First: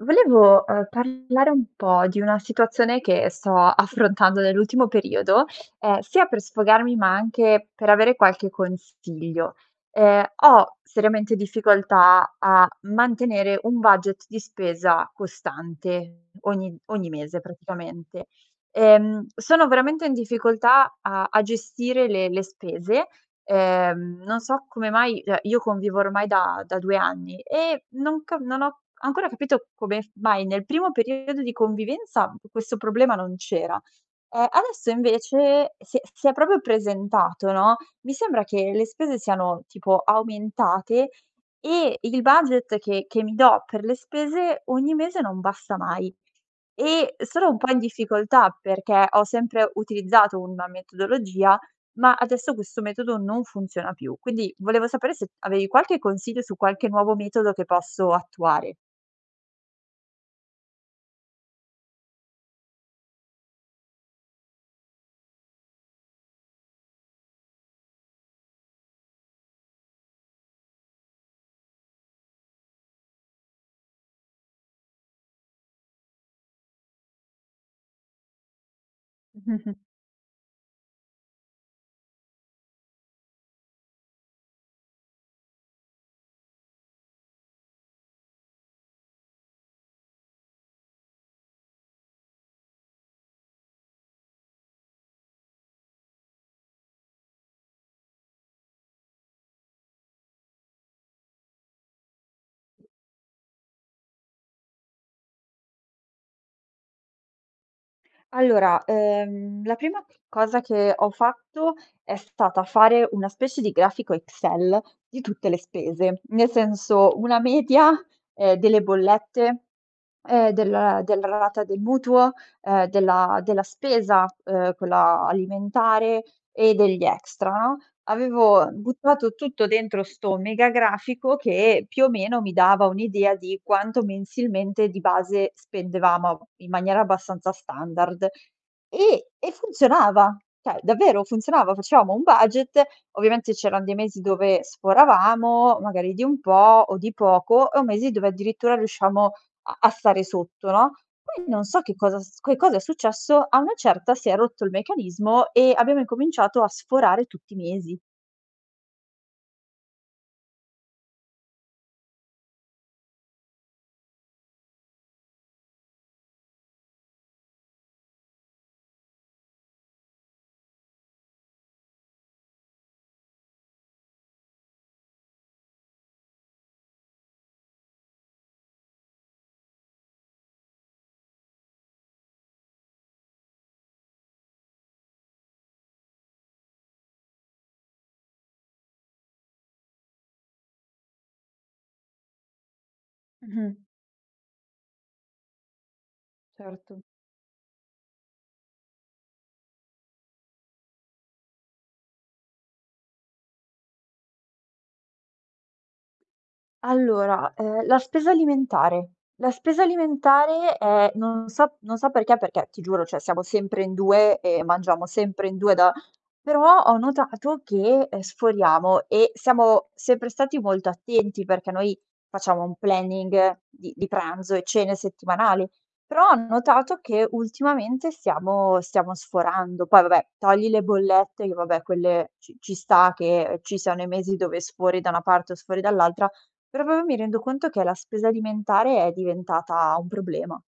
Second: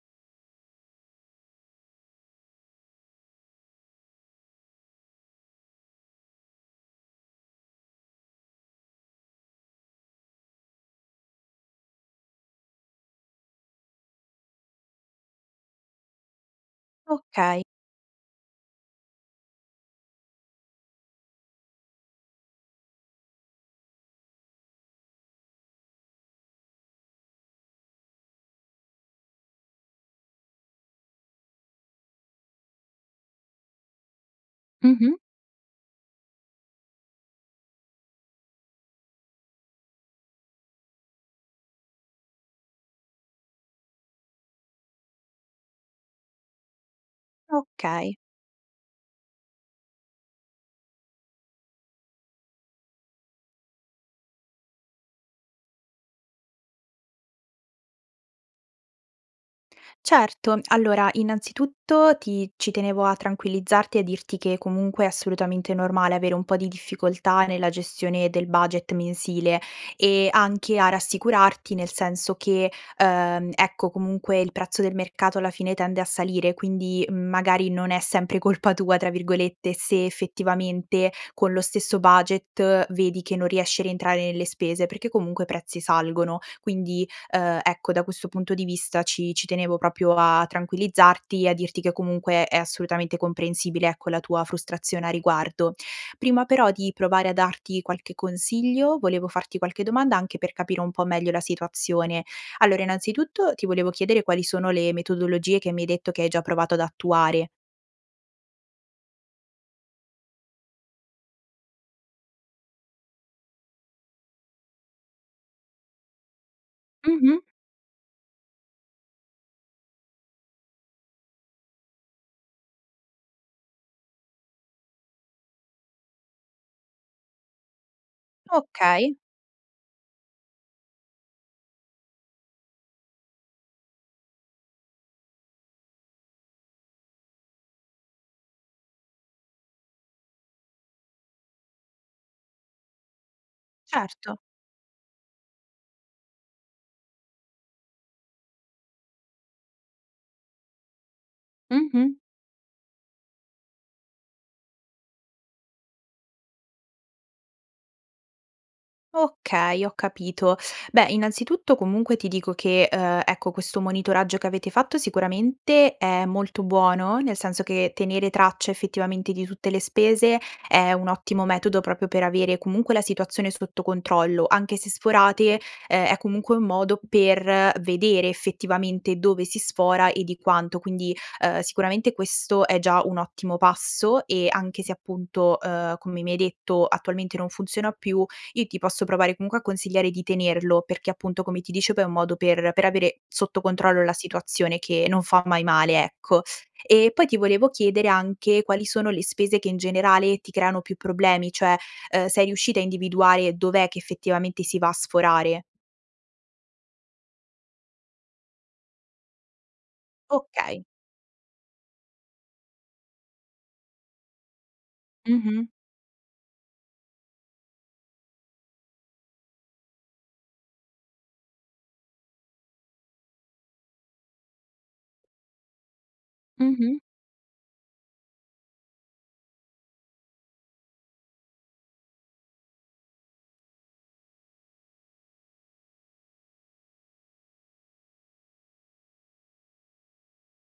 Volevo, uhm, parlare un po' di una situazione che sto affrontando nell'ultimo periodo, ehm, sia per sfogarmi ma anche per avere qualche consiglio. Ehm, ho seriamente difficoltà a mantenere un budget di spesa costante ogni ogni mese Okay. praticamente. Ehm, sono veramente in difficoltà a a gestire le le spese, ehm, non so come mai, cioè, io convivo ormai da da 2 anni e non ca non ho ancora capito come f mai nel primo periodo di convivenza questo problema non c'era, ehm, adesso Mh-mh. invece si è si è proprio presentato, no, mi sembra che le spese siano tipo aumentate e il budget che che mi do per le spese, ogni mese non basta mai. E, uhm, sono un po' in Okay. difficoltà, perché ho sempre utilizzato una metodologia, ma adesso questo metodo non funziona più. Quindi volevo sapere se avevi qualche consiglio su qualche nuovo metodo che posso attuare. Certo, allora innanzitutto ti ci tenevo a tranquillizzarti e a dirti che comunque è assolutamente normale avere un po' di difficoltà nella gestione del budget mensil, e anche a rassicurarti nel senso che, uhm, ecco comunque il prezzo del mercato alla fine tende a salire quindi, mhmm, magari non è sempre "colpa tua", tra virgolette, se effettivamente, con lo stesso budget, vedi che non riesci a rientrare nelle spese, perché comunque i prezzi salgono. Quindi, uhm, ecco da questo punto di vista ci ci tenevo proprio a tranquillizzarti e a dirti che comunque è assolutamente comprensibile, ecco, la tua frustrazione a riguardo. Prima però di provare a darti qualche consiglio, volevo farti qualche domanda anche per capire un po' meglio la situazione. Allora, innanzitutto ti volevo chiedere: quali sono le metodologie che mi hai detto che hai già provato ad attuare? Allora, uhm, la prima cosa che ho fatto è stata fare una specie di grafico Excel di tutte le spese. Nel senso, una Mh-mh. media, ehm, delle bollette, e del della rata del mutuo, uhm, della della spesa, uhm, quella alimentare e degli extra, no? Avevo Okay. buttato tutto dentro sto mega grafico che più o meno mi dava un'idea di quanto mensilmente di base spendevamo, ab in maniera abbastanza standard. E e funzionava, cioè davvero funzionava, facevamo un budget, ovviamente c'eran dei mesi Certo. dove sforavamo, magari di un po', o di poco, o mesi dove addirittura riusciamo a a stare sotto, no, poi non so che Mh-mh. cosa s che cosa è successo, a una certa si è rotto il meccanismo e abbiamo incominciato a sforare tutti i mesi. Okay, ho capito. Beh innanzitutto comunque ti dico che, uhm, ecco questo monitoraggio che avete fatto sicuramente è molto buono, nel senso che tenere traccia effettivamente di tutte le spese è un ottimo metodo proprio per avere comunque la situazione sotto controllo, anche se sforate, uhm, è comunque un modo per vedere effettivamente dove si sfora e di quanto, quindi, uhm, sicuramente questo è già un ottimo passo. E anche se appunto, uhm, come mi hai detto attualmente non funziona più, io ti posso provare comunque a consigliare di tenerlo, perché appunto come ti dicevo è un modo per per avere sotto Mh-mh. controllo la situazione, che non fa mai male, ecco. Certo. E poi ti volevo chiedere anche quali sono le spese che in generale ti creano più problemi, cioè, uhm, sei riuscita a individuare dov'è che effettivamente si va a sforare? Allora, ehm, la spesa alimentare. La spesa alimentare Okay. è non so non so perché, perché ti giuro, cioè, siamo sempre in 2 e mangiamo sempre in Mh-mh. 2 da però ho notato che, ehm, sforiamo e siamo sempre stati molto attenti perché noi facciamo un planning di di pranzo e cene settimanali. Però ho notato Mh-mh. che ultimamente stiamo stiamo sforando. Poi vabbè, togli le bollette che vabbè quelle ci ci sta che ci siano i mesi dove sfori da una parte o sfori dall'altra. Però proprio mi rendo conto che la spesa alimentare è diventata un problema.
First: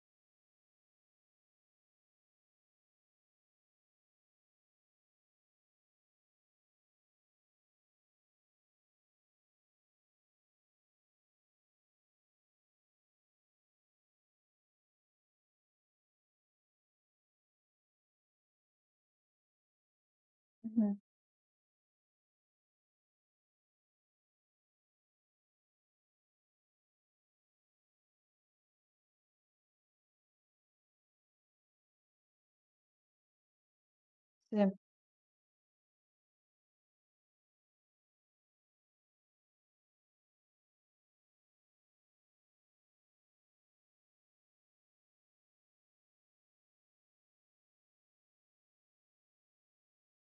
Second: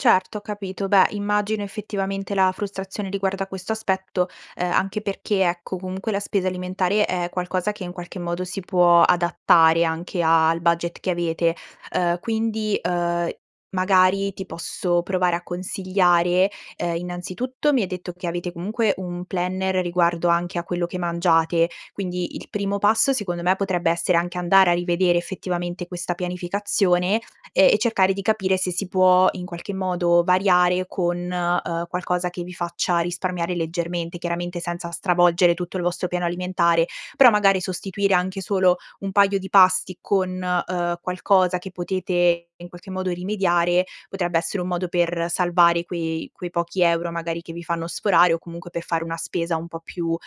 Certo, ho capito. Beh, immagino effettivamente la frustrazione riguardo a questo aspetto, uhm, anche perché ecco, comunque la spesa alimentare è qualcosa che in qualche modo si può adattare anche al budget che avete. Uhm, quindi, uhm, magari ti posso provare a consigliare, uhm, innanzitutto mi hai detto che avete comunque un planner riguardo anche a quello che Mh-mh. mangiate, quindi il primo passo secondo me potrebbe essere anche andare a rivedere effettivamente questa pianificazione, ehm, e cercare di capire se si può in qualche modo variare con, uhm, qualcosa che vi faccia risparmiare leggermente, chiaramente Sì. senza stravolgere tutto il vostro piano alimentare. Però magari sostituire anche solo un paio di pasti con, uhm, qualcosa che potete in qualche modo rimediare, potrebbe essere un modo per salvare quei quei pochi euro magari che vi fanno sforare o comunque per fare una spesa un po' più, uhm,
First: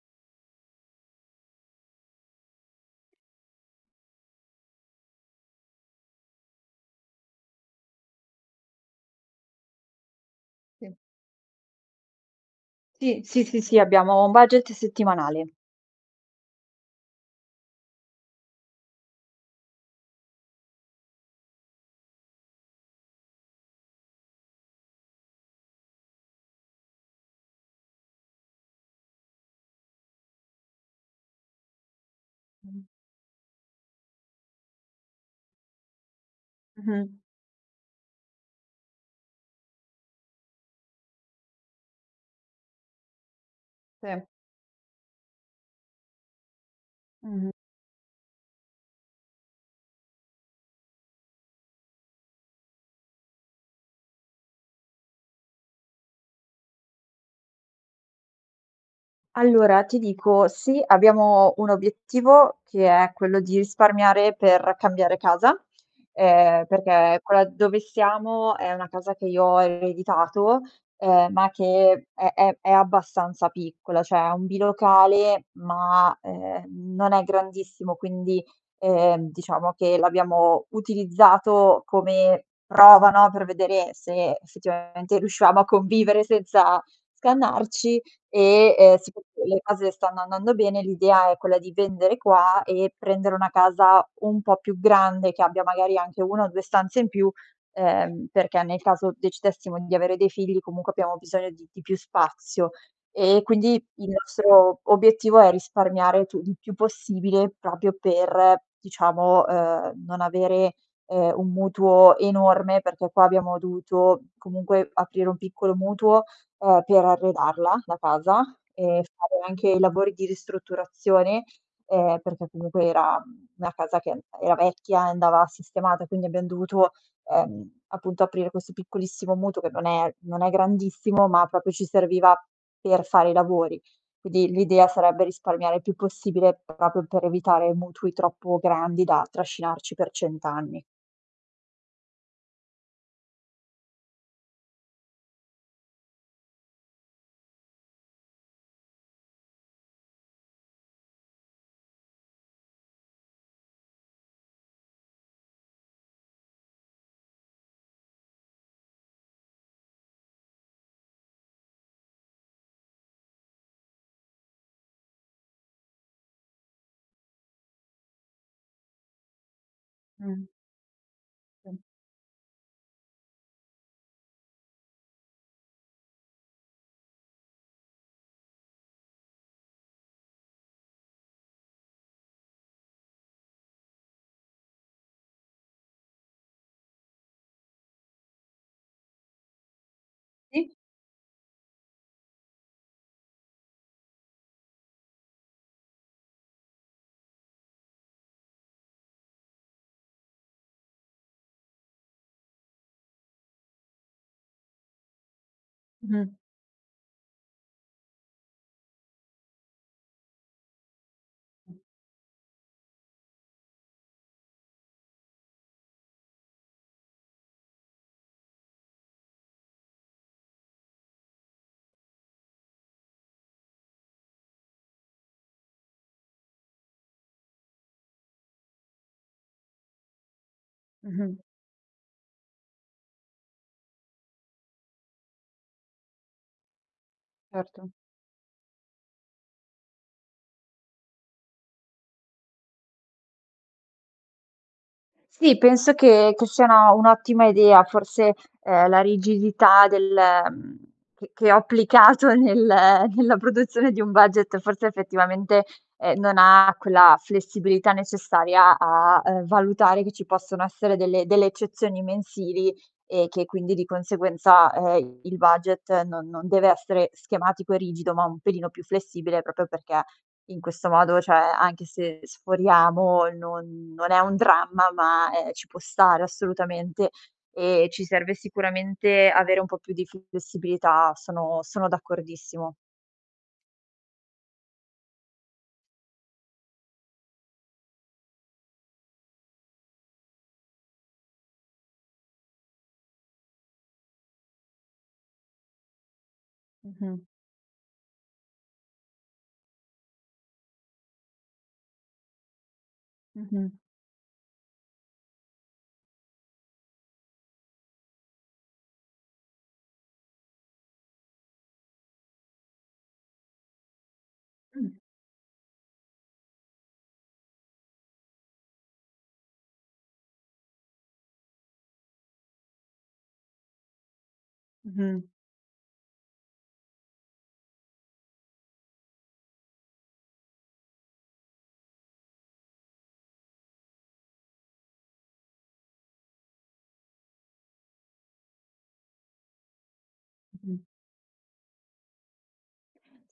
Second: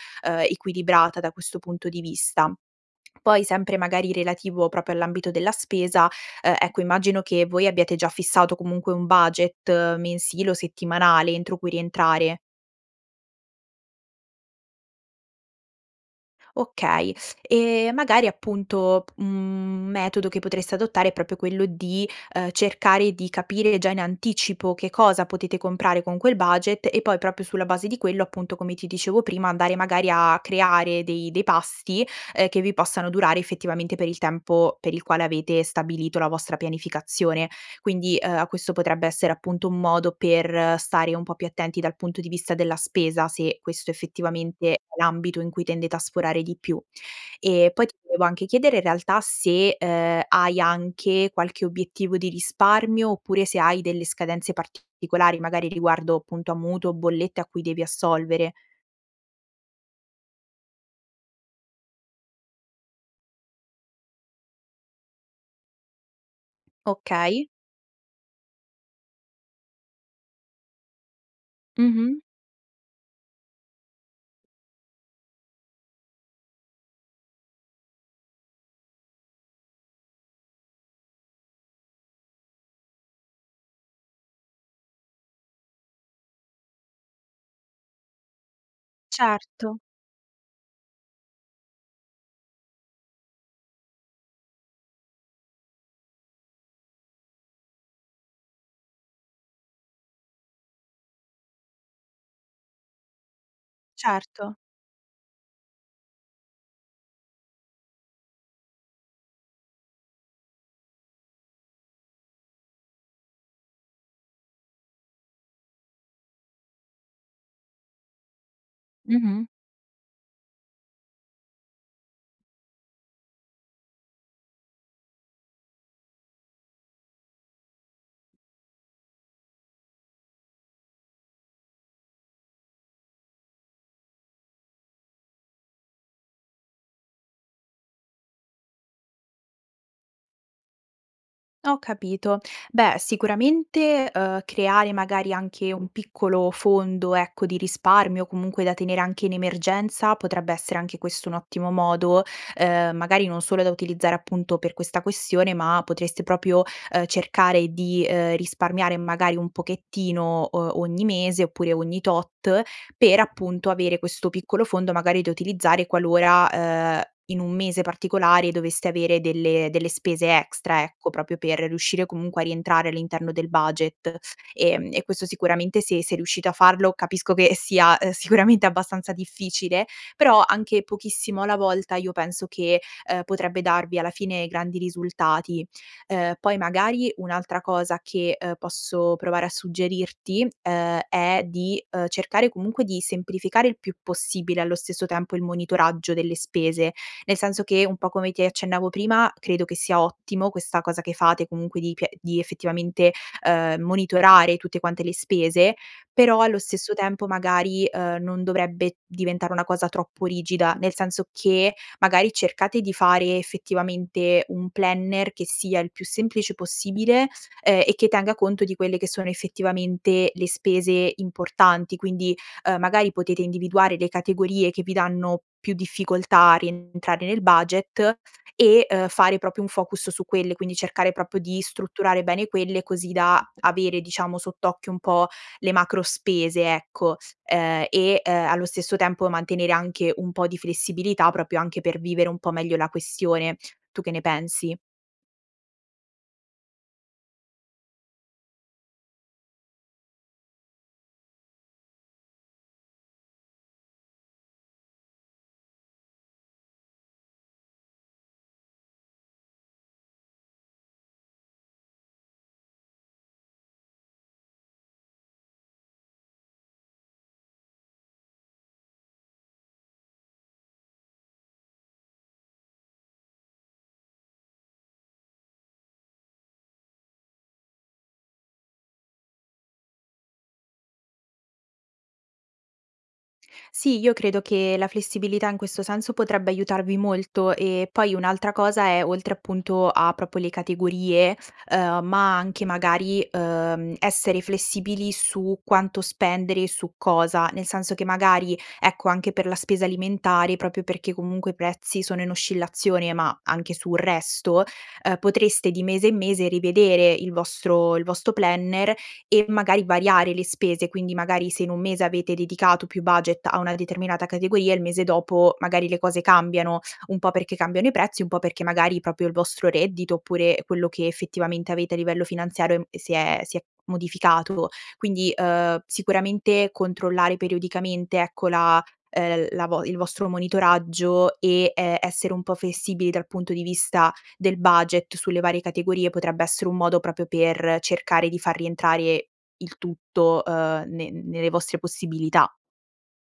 equilibrata da questo punto di vista. Poi, sempre magari relativo proprio all'ambito della spesa, uhm, ecco immagino che voi abbiate già fissato comunque un budget mensile o Sì. settimanale entro cui rientrare. Sì, sì, sì, sì abbiamo un budget settimanale. Okay, e magari appunto p mhmm, un metodo che potreste adottare è proprio quello di, uhm, cercare di capire già in anticipo che cosa potete comprare con quel budget e poi proprio sulla base di quello appunto, come ti dicevo prima, andare magari a creare dei dei pasti, ehm, che vi Mh. possano durare effettivamente per il tempo per il quale avete stabilito la vostra Mh-mh. pianificazione. Quindi, uhm, a questo potrebbe essere appunto un modo per stare un po' più attenti dal punto di vista della spesa, se questo Se. effettivamente è l'ambito in cui tendete a sforare di più. Mh-mh. E poi ti volevo anche chiedere in realtà se, uhm, hai anche qualche obiettivo di risparmio, oppure se hai delle scadenze particolari, magari riguardo appunto a mutuo, bollette a cui devi assolvere. Allora ti dico, sì abbiamo un obiettivo che è quello di risparmiare per cambiare casa, uhm, perché quella Okay. dove siamo è una casa che io ho ereditato, ehm, ma che Mh-mh. è è è abbastanza piccola, cioè è un bilocale ma, ehm, non è grandissimo. Quindi, ehm, diciamo che l'abbiamo utilizzato come prova, no, per vedere se effettivamente riuscivamo a convivere senza scannarci e, ehm, siccome poi le Certo. cose stanno andando bene, l'idea è quella di vendere qua e prendere una casa un po' più grande, che abbia magari anche 1 o 2 stanze in più, ehm, perché nel caso decidessimo di avere dei figli comunque abbiamo bisogno di di più spazio. E quindi il Certo. nostro obiettivo è risparmiare tu il più possibile, proprio per diciamo, uhm, non avere, ehm, un mutuo enorme perché qua abbiamo dovuto comunque aprire un piccolo mutuo, uhm, per arredarla, la casa, e fare Mh-mh. anche i lavori di ristrutturazione, uhm, perché comunque era, mhmm, una casa che an era vecchia e andava sistemata, quindi abbiam dovuto, ehm, appunto aprire questo piccolissimo mutuo che non è non è grandissimo, ma proprio ci serviva per fare i lavori. Quindi l'idea sarebbe risparmiare il più possibile proprio per evitare mutui troppo grandi da trascinarci per 100 anni. Ho capito. Beh, sicuramente, uhm, creare magari anche un piccolo fondo ecco, di risparmio comunque da tenere anche in emergenza, potrebbe essere anche questo un ottimo modo, uhm, magari non solo da utilizzare appunto per questa questione, ma potreste proprio, uhm, cercare di, uhm, risparmiare magari un pochettino, uhm, ogni mese, oppure ogni tot, per appunto avere questo piccolo fondo magari da utilizzare qualora, uhm, in un mese particolare doveste avere delle delle spese Mh. extra ecco, proprio per [unintelligible] riuscire comunque a rientrare all'interno del budget. Ehm, e questo sicuramente se se riuscite a farlo, capisco che sia, uhm, sicuramente abbastanza difficile, però anche pochissimo alla volta io penso che, uhm, potrebbe darvi alla fine grandi risultati. Uhm, poi magari un'altra cosa che, uhm, posso provare a suggerirti, Sì? uhm, è di, uhm, cercare comunque di semplificare il più possibile allo stesso tempo il monitoraggio delle spese, nel senso che un po' come ti accennavo prima, credo che sia ottimo questa cosa che fate comunque di pie di effettivamente, uhm, monitorare tutte quante le spese, Mh-mh. però allo stesso tempo magari, uhm, non dovrebbe diventare una cosa troppo rigida. Nel senso Mh. che, magari cercate di fare effettivamente un planner che sia il più semplice possibile, ehm, e che tenga conto di quelle che sono effettivamente le spese importanti, quindi, uhm, magari potete individuare le categorie che vi danno più difficoltà a rientrare nel budget e, uhm, fare proprio un focus su quelle. Quindi cercare Mh-mh. proprio di strutturare bene quelle, così da avere diciamo sott'occhio un po' le macro spese ecco, uhm, Certo. e uhm, allo stesso tempo mantenere anche un po' di flessibilità, proprio anche per vivere un po' meglio la questione, tu che ne pensi? Sì penso che, che siano un'ottima idea forse, uhm, la rigidità del, mhmm, che che ho applicato nel nella produzione di un budget, forse effettivamente ehm, non ha quella flessibilità necessaria a, uhm, valutare che ci possono essere delle delle eccezioni mensili e che quindi di conseguenza, uhm, il budget non non deve essere schematico e rigido, ma un pelino più flessibile proprio perché in questo modo cioè anche se sforiamo non non è un dramma ma, ehm, ci può stare assolutamente e ci serve sicuramente avere un po' più di flessibilità, sono sono d'accordissimo. Sì, io credo che la flessibilità, in questo senso, potrebbe aiutarvi molto. E, poi, un'altra cosa è, oltre, appunto, a proprio le categorie, uhm, ma anche, magari, uhm, essere flessibili su quanto spendere e su Mh-mh. cosa. Nel senso che, magari, ecco, anche per la spesa alimentare proprio perché, comunque, i prezzi sono in oscillazione, ma Mh-mh. anche sul resto, uhm, potreste, di mese in mese, rivedere il vostro il vostro planner e, magari, variare le spese. Quindi, magari, se in un mese avete dedicato più budget a una determinata categoria, il Mh. mese dopo, magari, le cose cambiano, un po' perché cambiano i prezzi, un po' perché, magari, proprio il vostro reddito oppure, ehm, quello che, effettivamente, avete a livello finanziario e m e si è si è modificato. Mh-mh. Quindi, uhm, sicuramente, controllare periodicamente, ecco, la uhm, la vo il vostro monitoraggio e, ehm, essere un po' flessibili dal punto di vista del budget sulle varie categorie potrebbe essere un modo proprio per cercare di far rientrare il tutto, Mh-mh. uhm, ne nelle vostre possibilità.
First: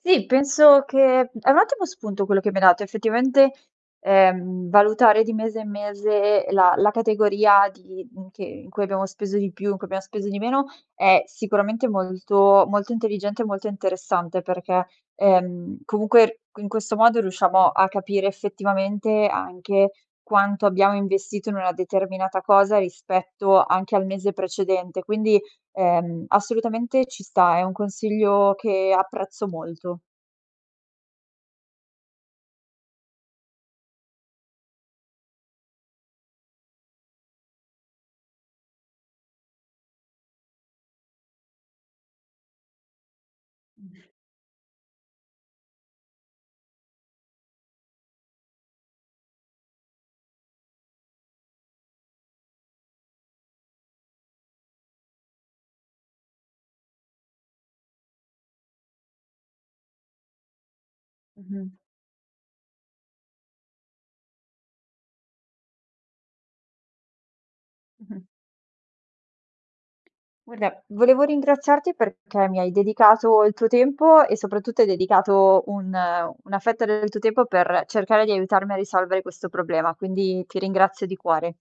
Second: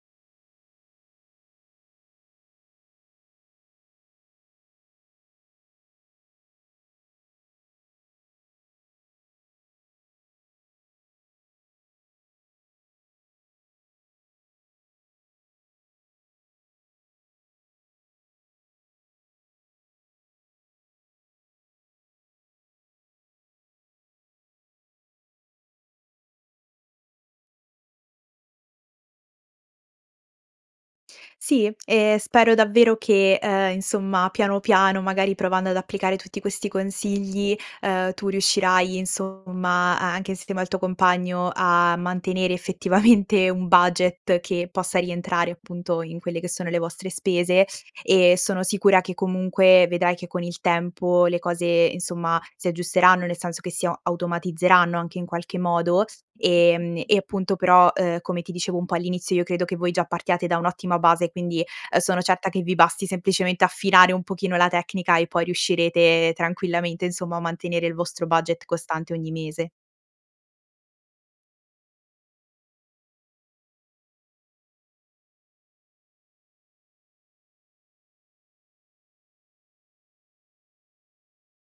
Sì, penso che è un ottimo spunto quello che mi hai dato. Effettivamente, ehm, valutare di mese in mese la la categoria di mhmm, che in cui abbiamo speso di più, in cui abbiam speso di meno, è sicuramente molto molto intelligente e molto interessante. Perché, ehm, comunque, qui in questo modo, riusciamo a capire, effettivamente, anche quanto abbiamo investito in una determinata cosa, rispetto anche al mese precedente quindi, ehm, assolutamente, ci sta. È un consiglio che apprezzo molto. Sì. Ehm, spero davvero che, uhm, insomma, piano, piano, magari, provando ad applicare tutti questi consigli, uhm, tu riuscirai, insomma, a anche insieme al tuo compagno a mantenere, effettivamente, un budget che possa rientrare, appunto, in quelle che sono le vostre spese e sono sicura che, comunque, vedrai che, con il tempo, le cose, insomma, si aggiusteranno. Nel senso che si a automatizzeranno anche in qualche modo. Ehm, e, appunto però, uhm, come ti dicevo un po' all'inizio, io credo che voi già partiate da un'ottima base, quindi, Mh-mh. uhm, sono certa che vi basti semplicemente affinare un pochino la tecnica e poi riuscirete tranquillamente, insomma, a mantenere il Mh-mh. vostro budget costante ogni mese. Guarda, volevo ringraziarti perché mi hai dedicato il tuo tempo e, soprattutto, hai dedicato un una fetta del tuo tempo per cercare di aiutarmi a risolvere questo problema, quindi ti ringrazio di cuore.